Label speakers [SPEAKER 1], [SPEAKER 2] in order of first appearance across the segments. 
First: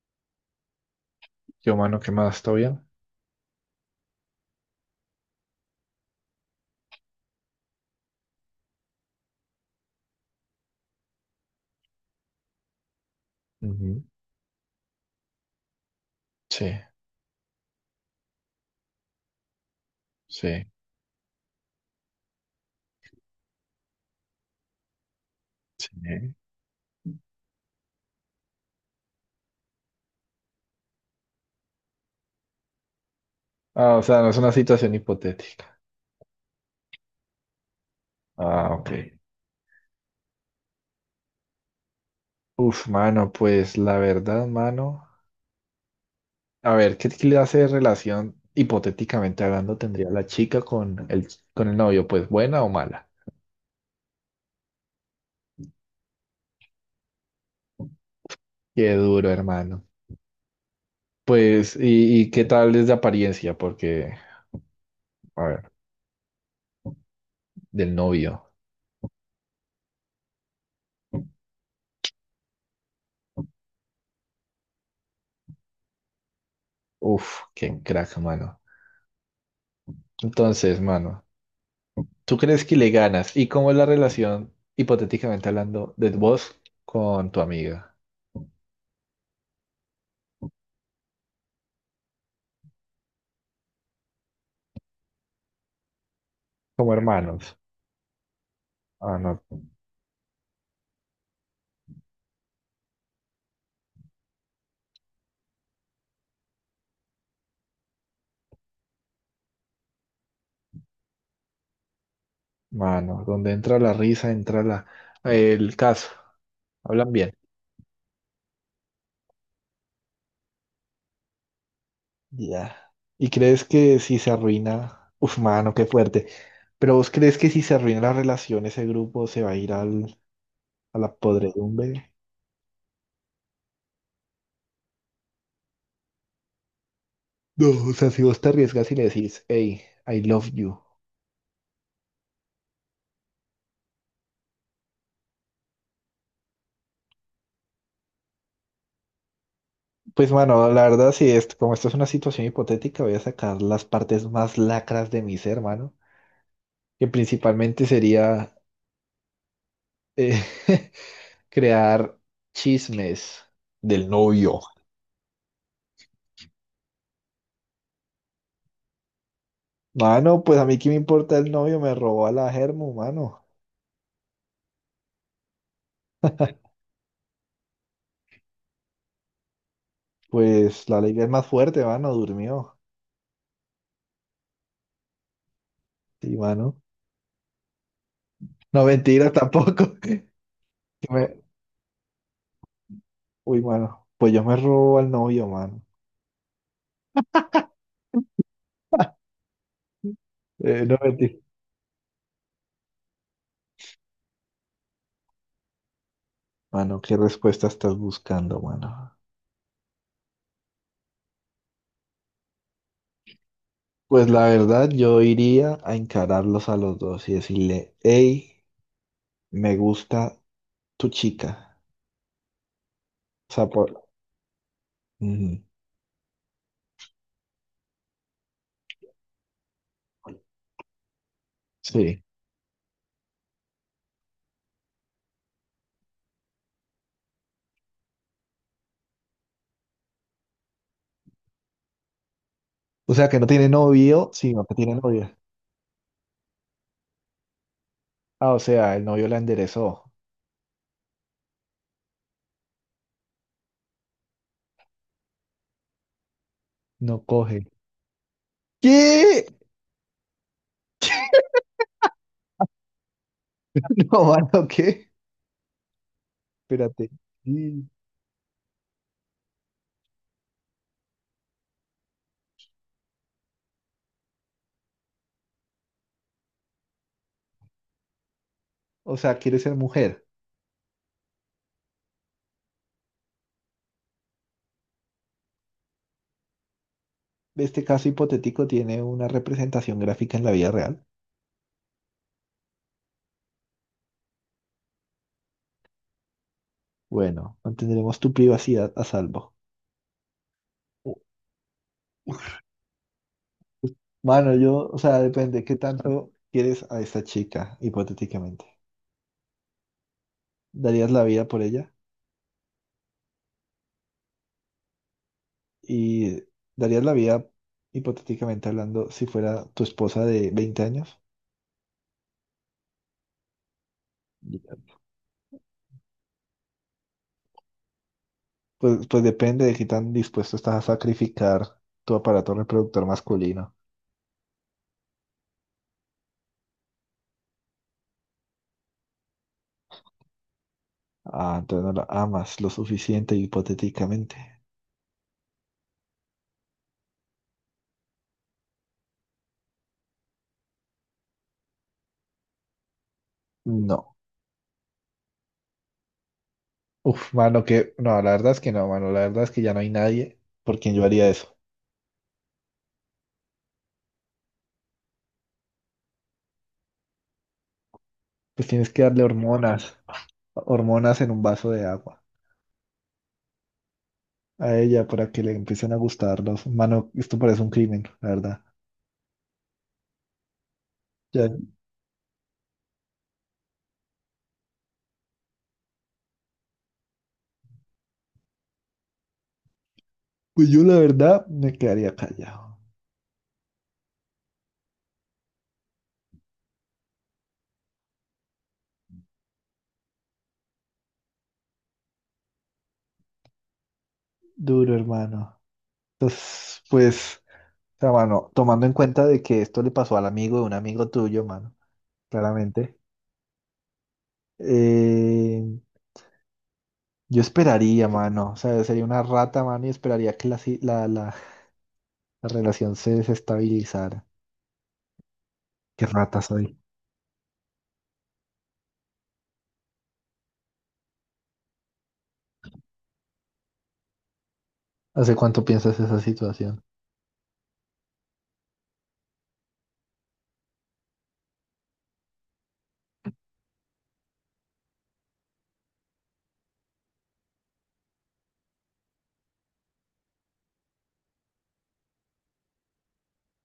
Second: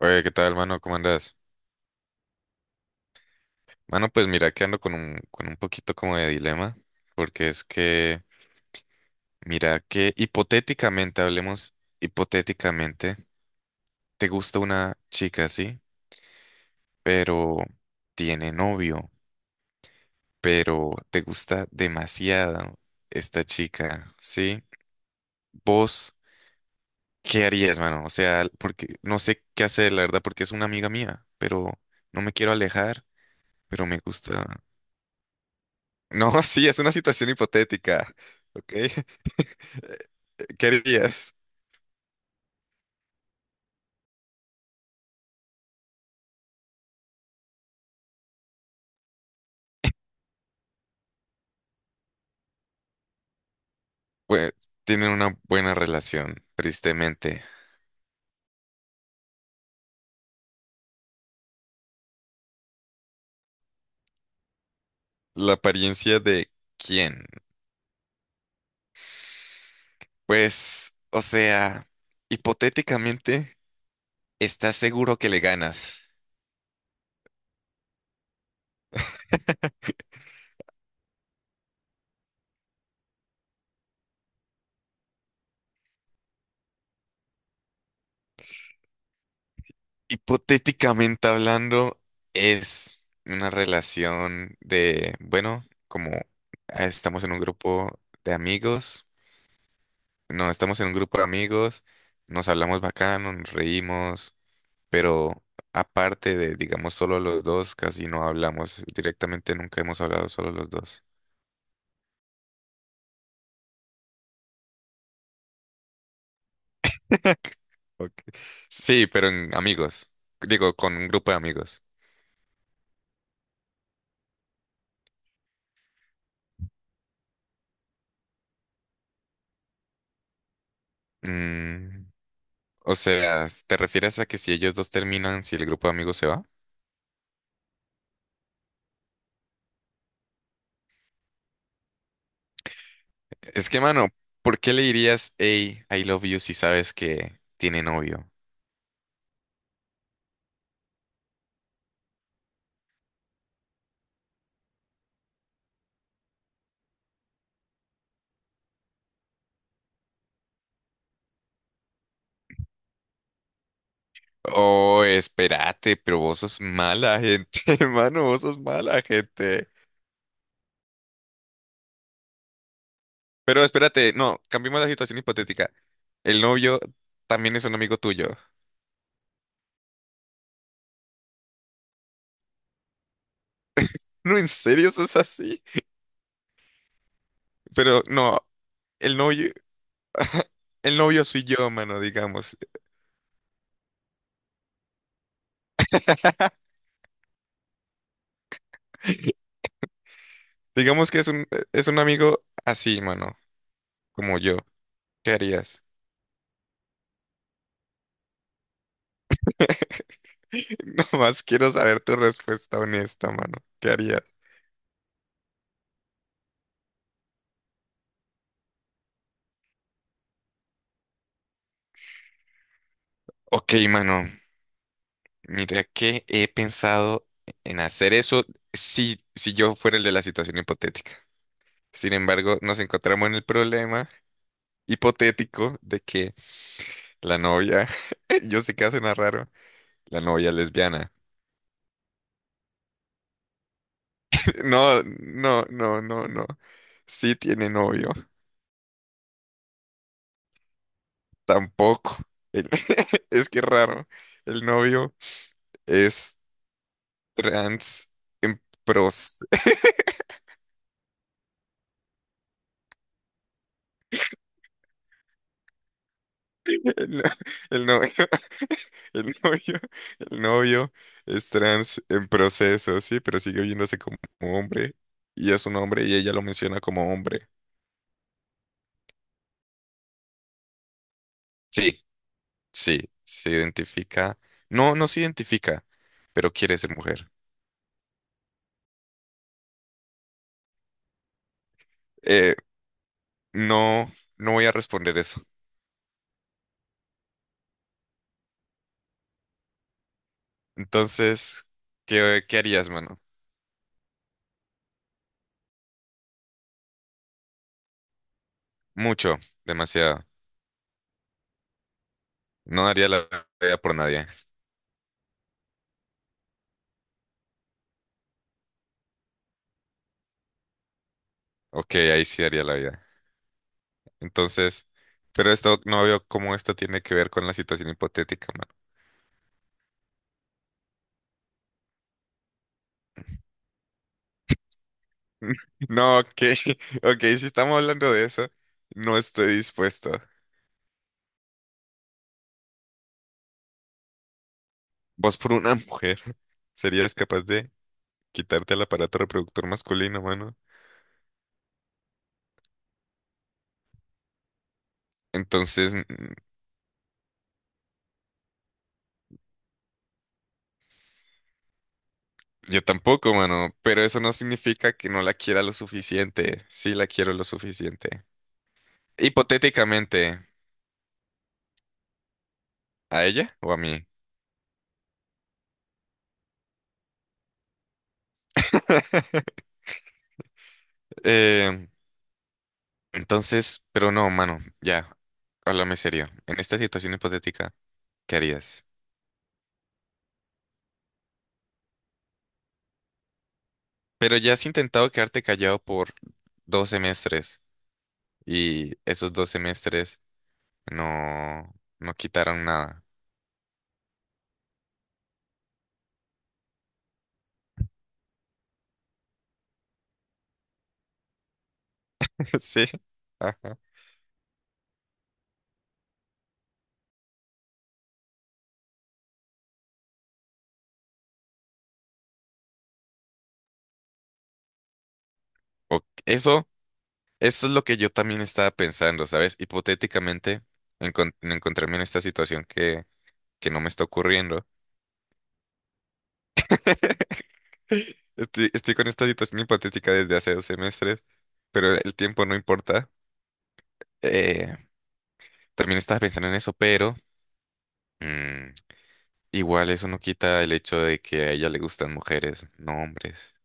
[SPEAKER 1] Oye, ¿qué tal, mano? ¿Cómo andas?
[SPEAKER 2] Yo, mano, ¿qué más? ¿Todo bien?
[SPEAKER 1] Mano, pues mira que ando con con un poquito como de dilema, porque es que, mira que hipotéticamente, hablemos hipotéticamente,
[SPEAKER 2] Ujú.
[SPEAKER 1] te gusta una chica, sí,
[SPEAKER 2] Sí,
[SPEAKER 1] pero tiene novio,
[SPEAKER 2] sí,
[SPEAKER 1] pero te gusta demasiado esta chica, sí. ¿Vos
[SPEAKER 2] sí.
[SPEAKER 1] qué harías, mano? O sea, porque no sé qué hacer, la verdad, porque es una amiga mía, pero no me quiero alejar, pero
[SPEAKER 2] Ah,
[SPEAKER 1] me
[SPEAKER 2] o sea, no es
[SPEAKER 1] gusta.
[SPEAKER 2] una situación hipotética.
[SPEAKER 1] No, sí, es una situación hipotética. ¿Ok?
[SPEAKER 2] Ah, ok.
[SPEAKER 1] ¿Qué harías?
[SPEAKER 2] Uf, mano, pues la verdad, mano. A ver, ¿qué clase de relación, hipotéticamente hablando, tendría la chica con el novio? Pues buena o mala.
[SPEAKER 1] Pues tienen una buena relación, tristemente.
[SPEAKER 2] Qué duro, hermano. Pues, ¿y qué tal es de apariencia? Porque, a
[SPEAKER 1] ¿La
[SPEAKER 2] ver,
[SPEAKER 1] apariencia de quién?
[SPEAKER 2] del novio.
[SPEAKER 1] Pues, o sea, hipotéticamente, estás seguro que le ganas.
[SPEAKER 2] Uf, qué crack, mano. Entonces, mano. ¿Tú crees que le ganas? ¿Y cómo es la relación, hipotéticamente hablando, de vos con tu amiga?
[SPEAKER 1] Hipotéticamente hablando, es una relación de, bueno, como
[SPEAKER 2] Como
[SPEAKER 1] estamos en un
[SPEAKER 2] hermanos.
[SPEAKER 1] grupo de amigos,
[SPEAKER 2] Ah, no,
[SPEAKER 1] no, estamos en un grupo de amigos, nos hablamos bacano, nos reímos, pero aparte de, digamos, solo los dos, casi no hablamos. Directamente nunca hemos hablado solo los dos.
[SPEAKER 2] mano. Donde entra la risa, entra la, el caso. Hablan bien.
[SPEAKER 1] Ok. Sí, pero en amigos. Digo, con un grupo de amigos.
[SPEAKER 2] Ya. ¿Y crees que si se arruina? Uf, mano, qué fuerte. ¿Pero vos crees que si se arruina la relación, ese grupo se va a ir al, a la
[SPEAKER 1] Mm,
[SPEAKER 2] podredumbre?
[SPEAKER 1] o sea, ¿te refieres a que si ellos dos terminan, si el grupo de amigos se va?
[SPEAKER 2] No, o sea, si vos te arriesgas y le decís, hey, I love you.
[SPEAKER 1] Es que, mano, ¿por qué le dirías, hey, I love you, si sabes que tiene novio?
[SPEAKER 2] Pues bueno, la verdad, si es, como esto es una situación hipotética, voy a sacar las partes más lacras de mi ser, hermano, que principalmente sería eh, crear chismes del novio.
[SPEAKER 1] Oh, espérate, pero vos sos mala gente, mano, vos sos mala gente.
[SPEAKER 2] Mano, pues a mí qué me importa el novio, me robó a la Germu, mano.
[SPEAKER 1] Pero espérate, no, cambiemos la situación hipotética. El novio también es un amigo tuyo.
[SPEAKER 2] Pues la ley es más fuerte, mano, durmió.
[SPEAKER 1] No, en serio, eso es así.
[SPEAKER 2] Sí, mano.
[SPEAKER 1] Pero no,
[SPEAKER 2] No,
[SPEAKER 1] el
[SPEAKER 2] mentira,
[SPEAKER 1] novio,
[SPEAKER 2] tampoco. Que
[SPEAKER 1] el novio
[SPEAKER 2] me-
[SPEAKER 1] soy yo, mano, digamos.
[SPEAKER 2] Uy, mano, pues yo me robo al novio, mano. No,
[SPEAKER 1] Digamos que es
[SPEAKER 2] mentira.
[SPEAKER 1] un, es un amigo así, mano, como yo. ¿Qué harías?
[SPEAKER 2] Mano, ¿qué respuesta estás buscando, mano?
[SPEAKER 1] Nomás quiero saber tu respuesta honesta, mano. ¿Qué harías?
[SPEAKER 2] Pues la verdad, yo iría a encararlos a los dos y decirle, hey, me gusta tu chica. O sea,
[SPEAKER 1] Ok,
[SPEAKER 2] por...
[SPEAKER 1] mano.
[SPEAKER 2] Ujú.
[SPEAKER 1] Mira que he pensado en hacer eso si yo fuera el de la situación hipotética. Sin
[SPEAKER 2] Sí.
[SPEAKER 1] embargo, nos encontramos en el problema hipotético de que la novia. Yo sé que suena raro. La novia lesbiana.
[SPEAKER 2] O sea, que no tiene novio, sino que tiene
[SPEAKER 1] No,
[SPEAKER 2] novia.
[SPEAKER 1] no, no, no, no. Sí tiene novio.
[SPEAKER 2] Ah, o sea, el novio la enderezó.
[SPEAKER 1] Tampoco. El- Es que es raro. El novio es
[SPEAKER 2] No coge.
[SPEAKER 1] trans pros.
[SPEAKER 2] ¿Qué? No, mano, ¿qué?
[SPEAKER 1] El,
[SPEAKER 2] Espérate.
[SPEAKER 1] no- el
[SPEAKER 2] Sí.
[SPEAKER 1] novio, el novio, el novio es trans en proceso, sí, pero sigue viéndose como hombre. Y es un hombre y ella lo menciona como hombre.
[SPEAKER 2] O sea, quiere ser mujer.
[SPEAKER 1] Sí. Sí, se identifica. No, no se identifica, pero quiere ser mujer.
[SPEAKER 2] Este caso hipotético tiene una representación gráfica en la vida real.
[SPEAKER 1] Eh, no, no voy a responder eso.
[SPEAKER 2] Bueno, mantendremos tu privacidad a salvo.
[SPEAKER 1] Entonces, ¿qué harías, mano?
[SPEAKER 2] Mano, yo, o sea, depende qué tanto quieres a esta chica, hipotéticamente.
[SPEAKER 1] Mucho, demasiado.
[SPEAKER 2] ¿Darías la vida por ella?
[SPEAKER 1] No daría la vida por nadie.
[SPEAKER 2] ¿Y darías la vida, hipotéticamente hablando, si fuera tu esposa de 20 años?
[SPEAKER 1] Ok, ahí sí daría la vida. Entonces, pero esto no veo cómo esto tiene que ver con la situación hipotética, mano.
[SPEAKER 2] Pues depende de qué tan dispuesto estás a sacrificar tu aparato reproductor masculino.
[SPEAKER 1] No, ok, ok, si estamos hablando de eso, no estoy dispuesto.
[SPEAKER 2] Ah, entonces no la amas lo suficiente, hipotéticamente.
[SPEAKER 1] Vos por una mujer, ¿serías capaz de quitarte el aparato reproductor masculino, mano?
[SPEAKER 2] No.
[SPEAKER 1] Entonces,
[SPEAKER 2] Uf, mano, no, la verdad es que no, mano. La verdad es que ya no hay nadie por quien yo haría eso.
[SPEAKER 1] yo tampoco, mano, pero eso no significa que no la quiera lo suficiente. Sí la quiero lo suficiente.
[SPEAKER 2] Pues tienes que darle hormonas.
[SPEAKER 1] Hipotéticamente,
[SPEAKER 2] hormonas en un vaso de agua
[SPEAKER 1] ¿a ella o a mí?
[SPEAKER 2] a ella para que le empiecen a gustar los... Mano, esto parece un crimen, la verdad. Ya,
[SPEAKER 1] Eh, entonces, pero no, mano, ya, háblame serio. En esta situación hipotética, ¿qué harías?
[SPEAKER 2] pues yo la verdad me quedaría callado.
[SPEAKER 1] Pero ya has intentado quedarte callado por 2 semestres y esos 2 semestres no, no quitaron nada.
[SPEAKER 2] Duro, hermano. Entonces, pues, o sea, mano, tomando en cuenta de que esto le pasó al amigo de un amigo tuyo, mano,
[SPEAKER 1] Sí.
[SPEAKER 2] claramente,
[SPEAKER 1] Ajá.
[SPEAKER 2] eh, yo esperaría, mano, o sea, sería una rata, mano, y esperaría que la, si- la relación se desestabilizara.
[SPEAKER 1] O
[SPEAKER 2] Qué rata
[SPEAKER 1] eso.
[SPEAKER 2] soy.
[SPEAKER 1] Eso es lo que yo también estaba pensando, ¿sabes? Hipotéticamente, encontrarme en esta situación que no me está ocurriendo.
[SPEAKER 2] ¿Hace cuánto piensas esa situación?
[SPEAKER 1] Estoy con esta situación hipotética desde hace 2 semestres, pero el tiempo no importa. Eh, también estaba pensando en eso, pero mm, igual eso no quita el hecho de que a ella le gustan mujeres, no hombres.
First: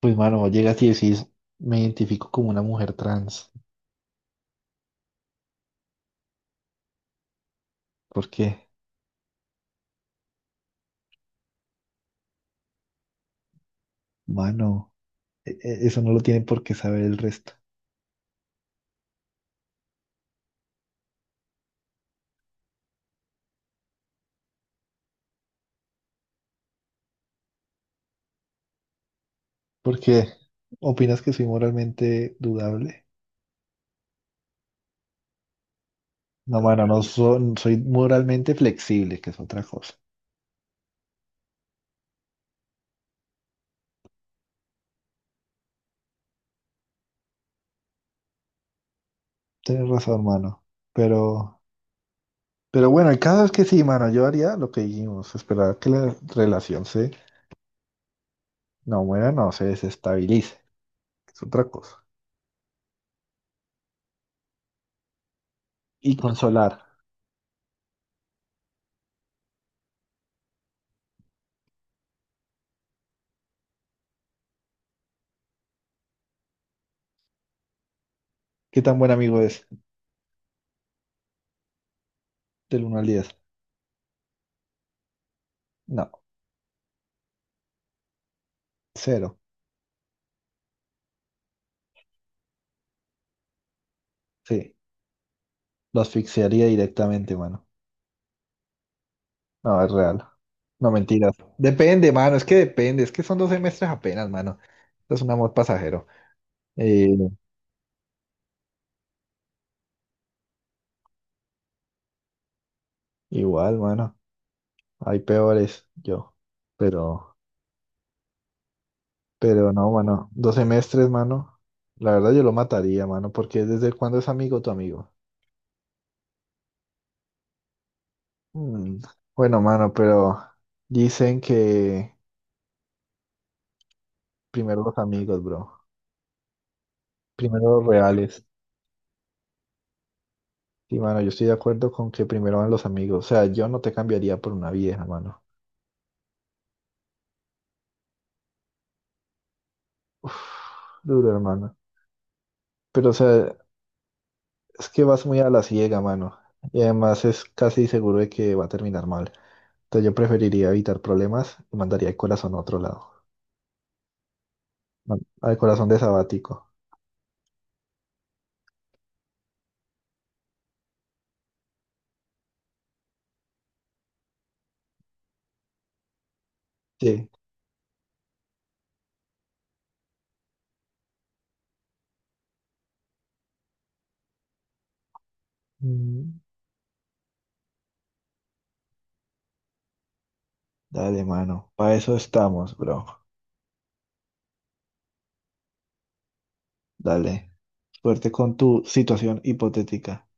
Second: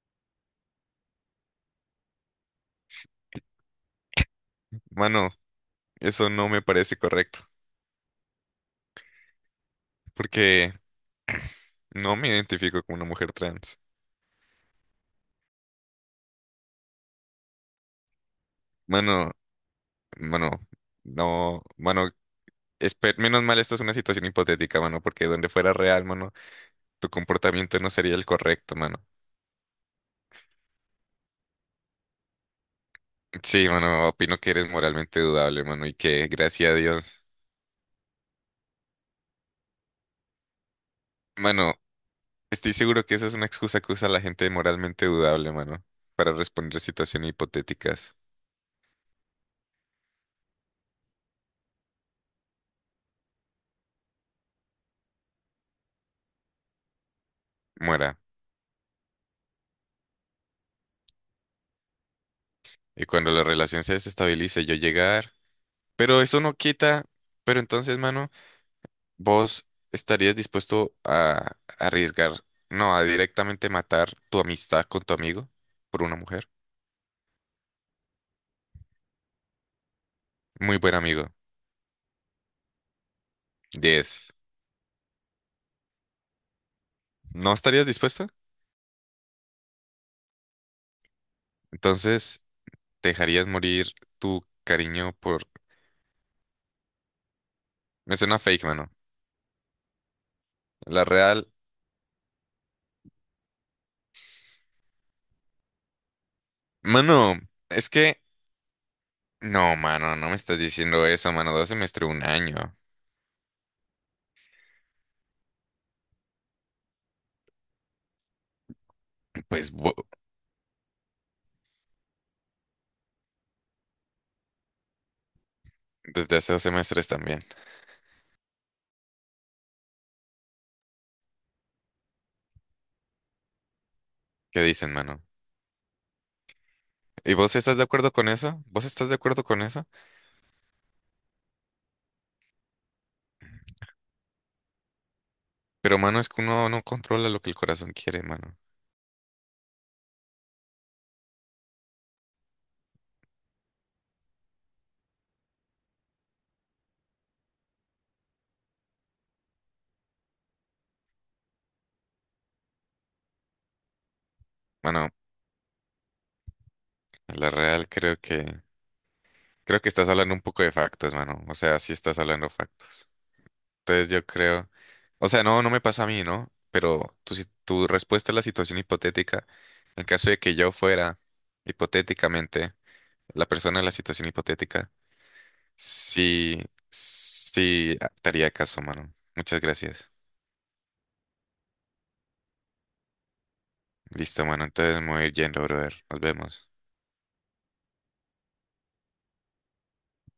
[SPEAKER 2] Pues, mano, vos llegas y decís, me identifico como una mujer trans.
[SPEAKER 1] Mano, eso no me parece correcto,
[SPEAKER 2] ¿Por qué?
[SPEAKER 1] porque no me identifico como una mujer trans.
[SPEAKER 2] Mano, eso no lo tienen por qué saber el resto.
[SPEAKER 1] Mano, mano, no, mano, espe- menos mal, esta es una situación hipotética, mano, porque donde fuera real, mano, tu comportamiento no sería el correcto, mano.
[SPEAKER 2] ¿Por qué? ¿Opinas que soy moralmente dudable?
[SPEAKER 1] Sí, mano, opino que eres moralmente dudable, mano, y que,
[SPEAKER 2] No,
[SPEAKER 1] gracias a
[SPEAKER 2] mano, no
[SPEAKER 1] Dios,
[SPEAKER 2] son- soy moralmente flexible, que es otra cosa.
[SPEAKER 1] mano, estoy seguro que eso es una excusa que usa la gente moralmente dudable, mano, para responder situaciones hipotéticas.
[SPEAKER 2] Tienes razón, mano. Pero, pero bueno, el caso es que sí, mano, yo haría lo que dijimos, esperar que la relación se,
[SPEAKER 1] Muera.
[SPEAKER 2] no muera, no se desestabilice, que es otra cosa.
[SPEAKER 1] Y cuando la relación se desestabilice, yo llegar.
[SPEAKER 2] Y
[SPEAKER 1] Pero eso no
[SPEAKER 2] consolar.
[SPEAKER 1] quita, pero entonces, mano. ¿Vos estarías dispuesto a arriesgar, no, a directamente matar tu amistad con tu amigo por una mujer?
[SPEAKER 2] ¿Qué tan buen amigo es?
[SPEAKER 1] Muy buen amigo.
[SPEAKER 2] Del 1 al 10.
[SPEAKER 1] 10.
[SPEAKER 2] No,
[SPEAKER 1] ¿No estarías dispuesta?
[SPEAKER 2] cero.
[SPEAKER 1] Entonces, ¿te dejarías morir tu
[SPEAKER 2] Sí.
[SPEAKER 1] cariño por...
[SPEAKER 2] Lo asfixiaría directamente, mano.
[SPEAKER 1] Me suena fake, mano.
[SPEAKER 2] No, es real. No,
[SPEAKER 1] La
[SPEAKER 2] mentiras.
[SPEAKER 1] real...
[SPEAKER 2] Depende, mano. Es que depende. Es que son 2 semestres apenas, mano. Esto es un amor pasajero. Eh,
[SPEAKER 1] Mano, es que... No, mano, no me estás diciendo eso, mano. 2 semestres, 1 año.
[SPEAKER 2] igual, mano. Hay peores, yo. Pero,
[SPEAKER 1] Pues
[SPEAKER 2] pero no,
[SPEAKER 1] bo-
[SPEAKER 2] mano. 2 semestres, mano. La verdad yo lo mataría, mano. Porque desde cuándo es amigo tu amigo.
[SPEAKER 1] desde hace dos semestres también.
[SPEAKER 2] Mm, Bueno, mano, pero dicen que
[SPEAKER 1] ¿Qué
[SPEAKER 2] primero
[SPEAKER 1] dicen,
[SPEAKER 2] los
[SPEAKER 1] mano?
[SPEAKER 2] amigos, bro.
[SPEAKER 1] ¿Y vos estás
[SPEAKER 2] Primero
[SPEAKER 1] de
[SPEAKER 2] los
[SPEAKER 1] acuerdo con
[SPEAKER 2] reales.
[SPEAKER 1] eso? ¿Vos estás de acuerdo con eso?
[SPEAKER 2] Sí, mano, yo estoy de acuerdo con que primero van los amigos. O sea, yo no te cambiaría por una vieja, mano.
[SPEAKER 1] Pero, mano, es que uno no controla lo que el corazón quiere, mano.
[SPEAKER 2] Uf, duro, hermano. Pero, o sea, es que vas muy a la ciega, mano. Y además es casi seguro de que va a terminar mal. Entonces yo preferiría evitar problemas y mandaría el corazón a otro lado.
[SPEAKER 1] Mano,
[SPEAKER 2] Al corazón de sabático.
[SPEAKER 1] a la real creo que... Creo que estás hablando un poco de factos, mano. O sea, sí estás hablando factos. Entonces yo creo... O sea, no, no me pasa a mí, ¿no? Pero
[SPEAKER 2] Sí.
[SPEAKER 1] tu, si- tu respuesta a la situación hipotética, en caso de que yo fuera, hipotéticamente, la persona en la situación hipotética,
[SPEAKER 2] Mm,
[SPEAKER 1] sí, sí, te haría caso, mano. Muchas gracias.
[SPEAKER 2] Dale, mano. Para eso estamos, bro.
[SPEAKER 1] Listo, mano. Entonces me voy a ir yendo, brother. Nos vemos.
[SPEAKER 2] Dale. Suerte con tu situación hipotética.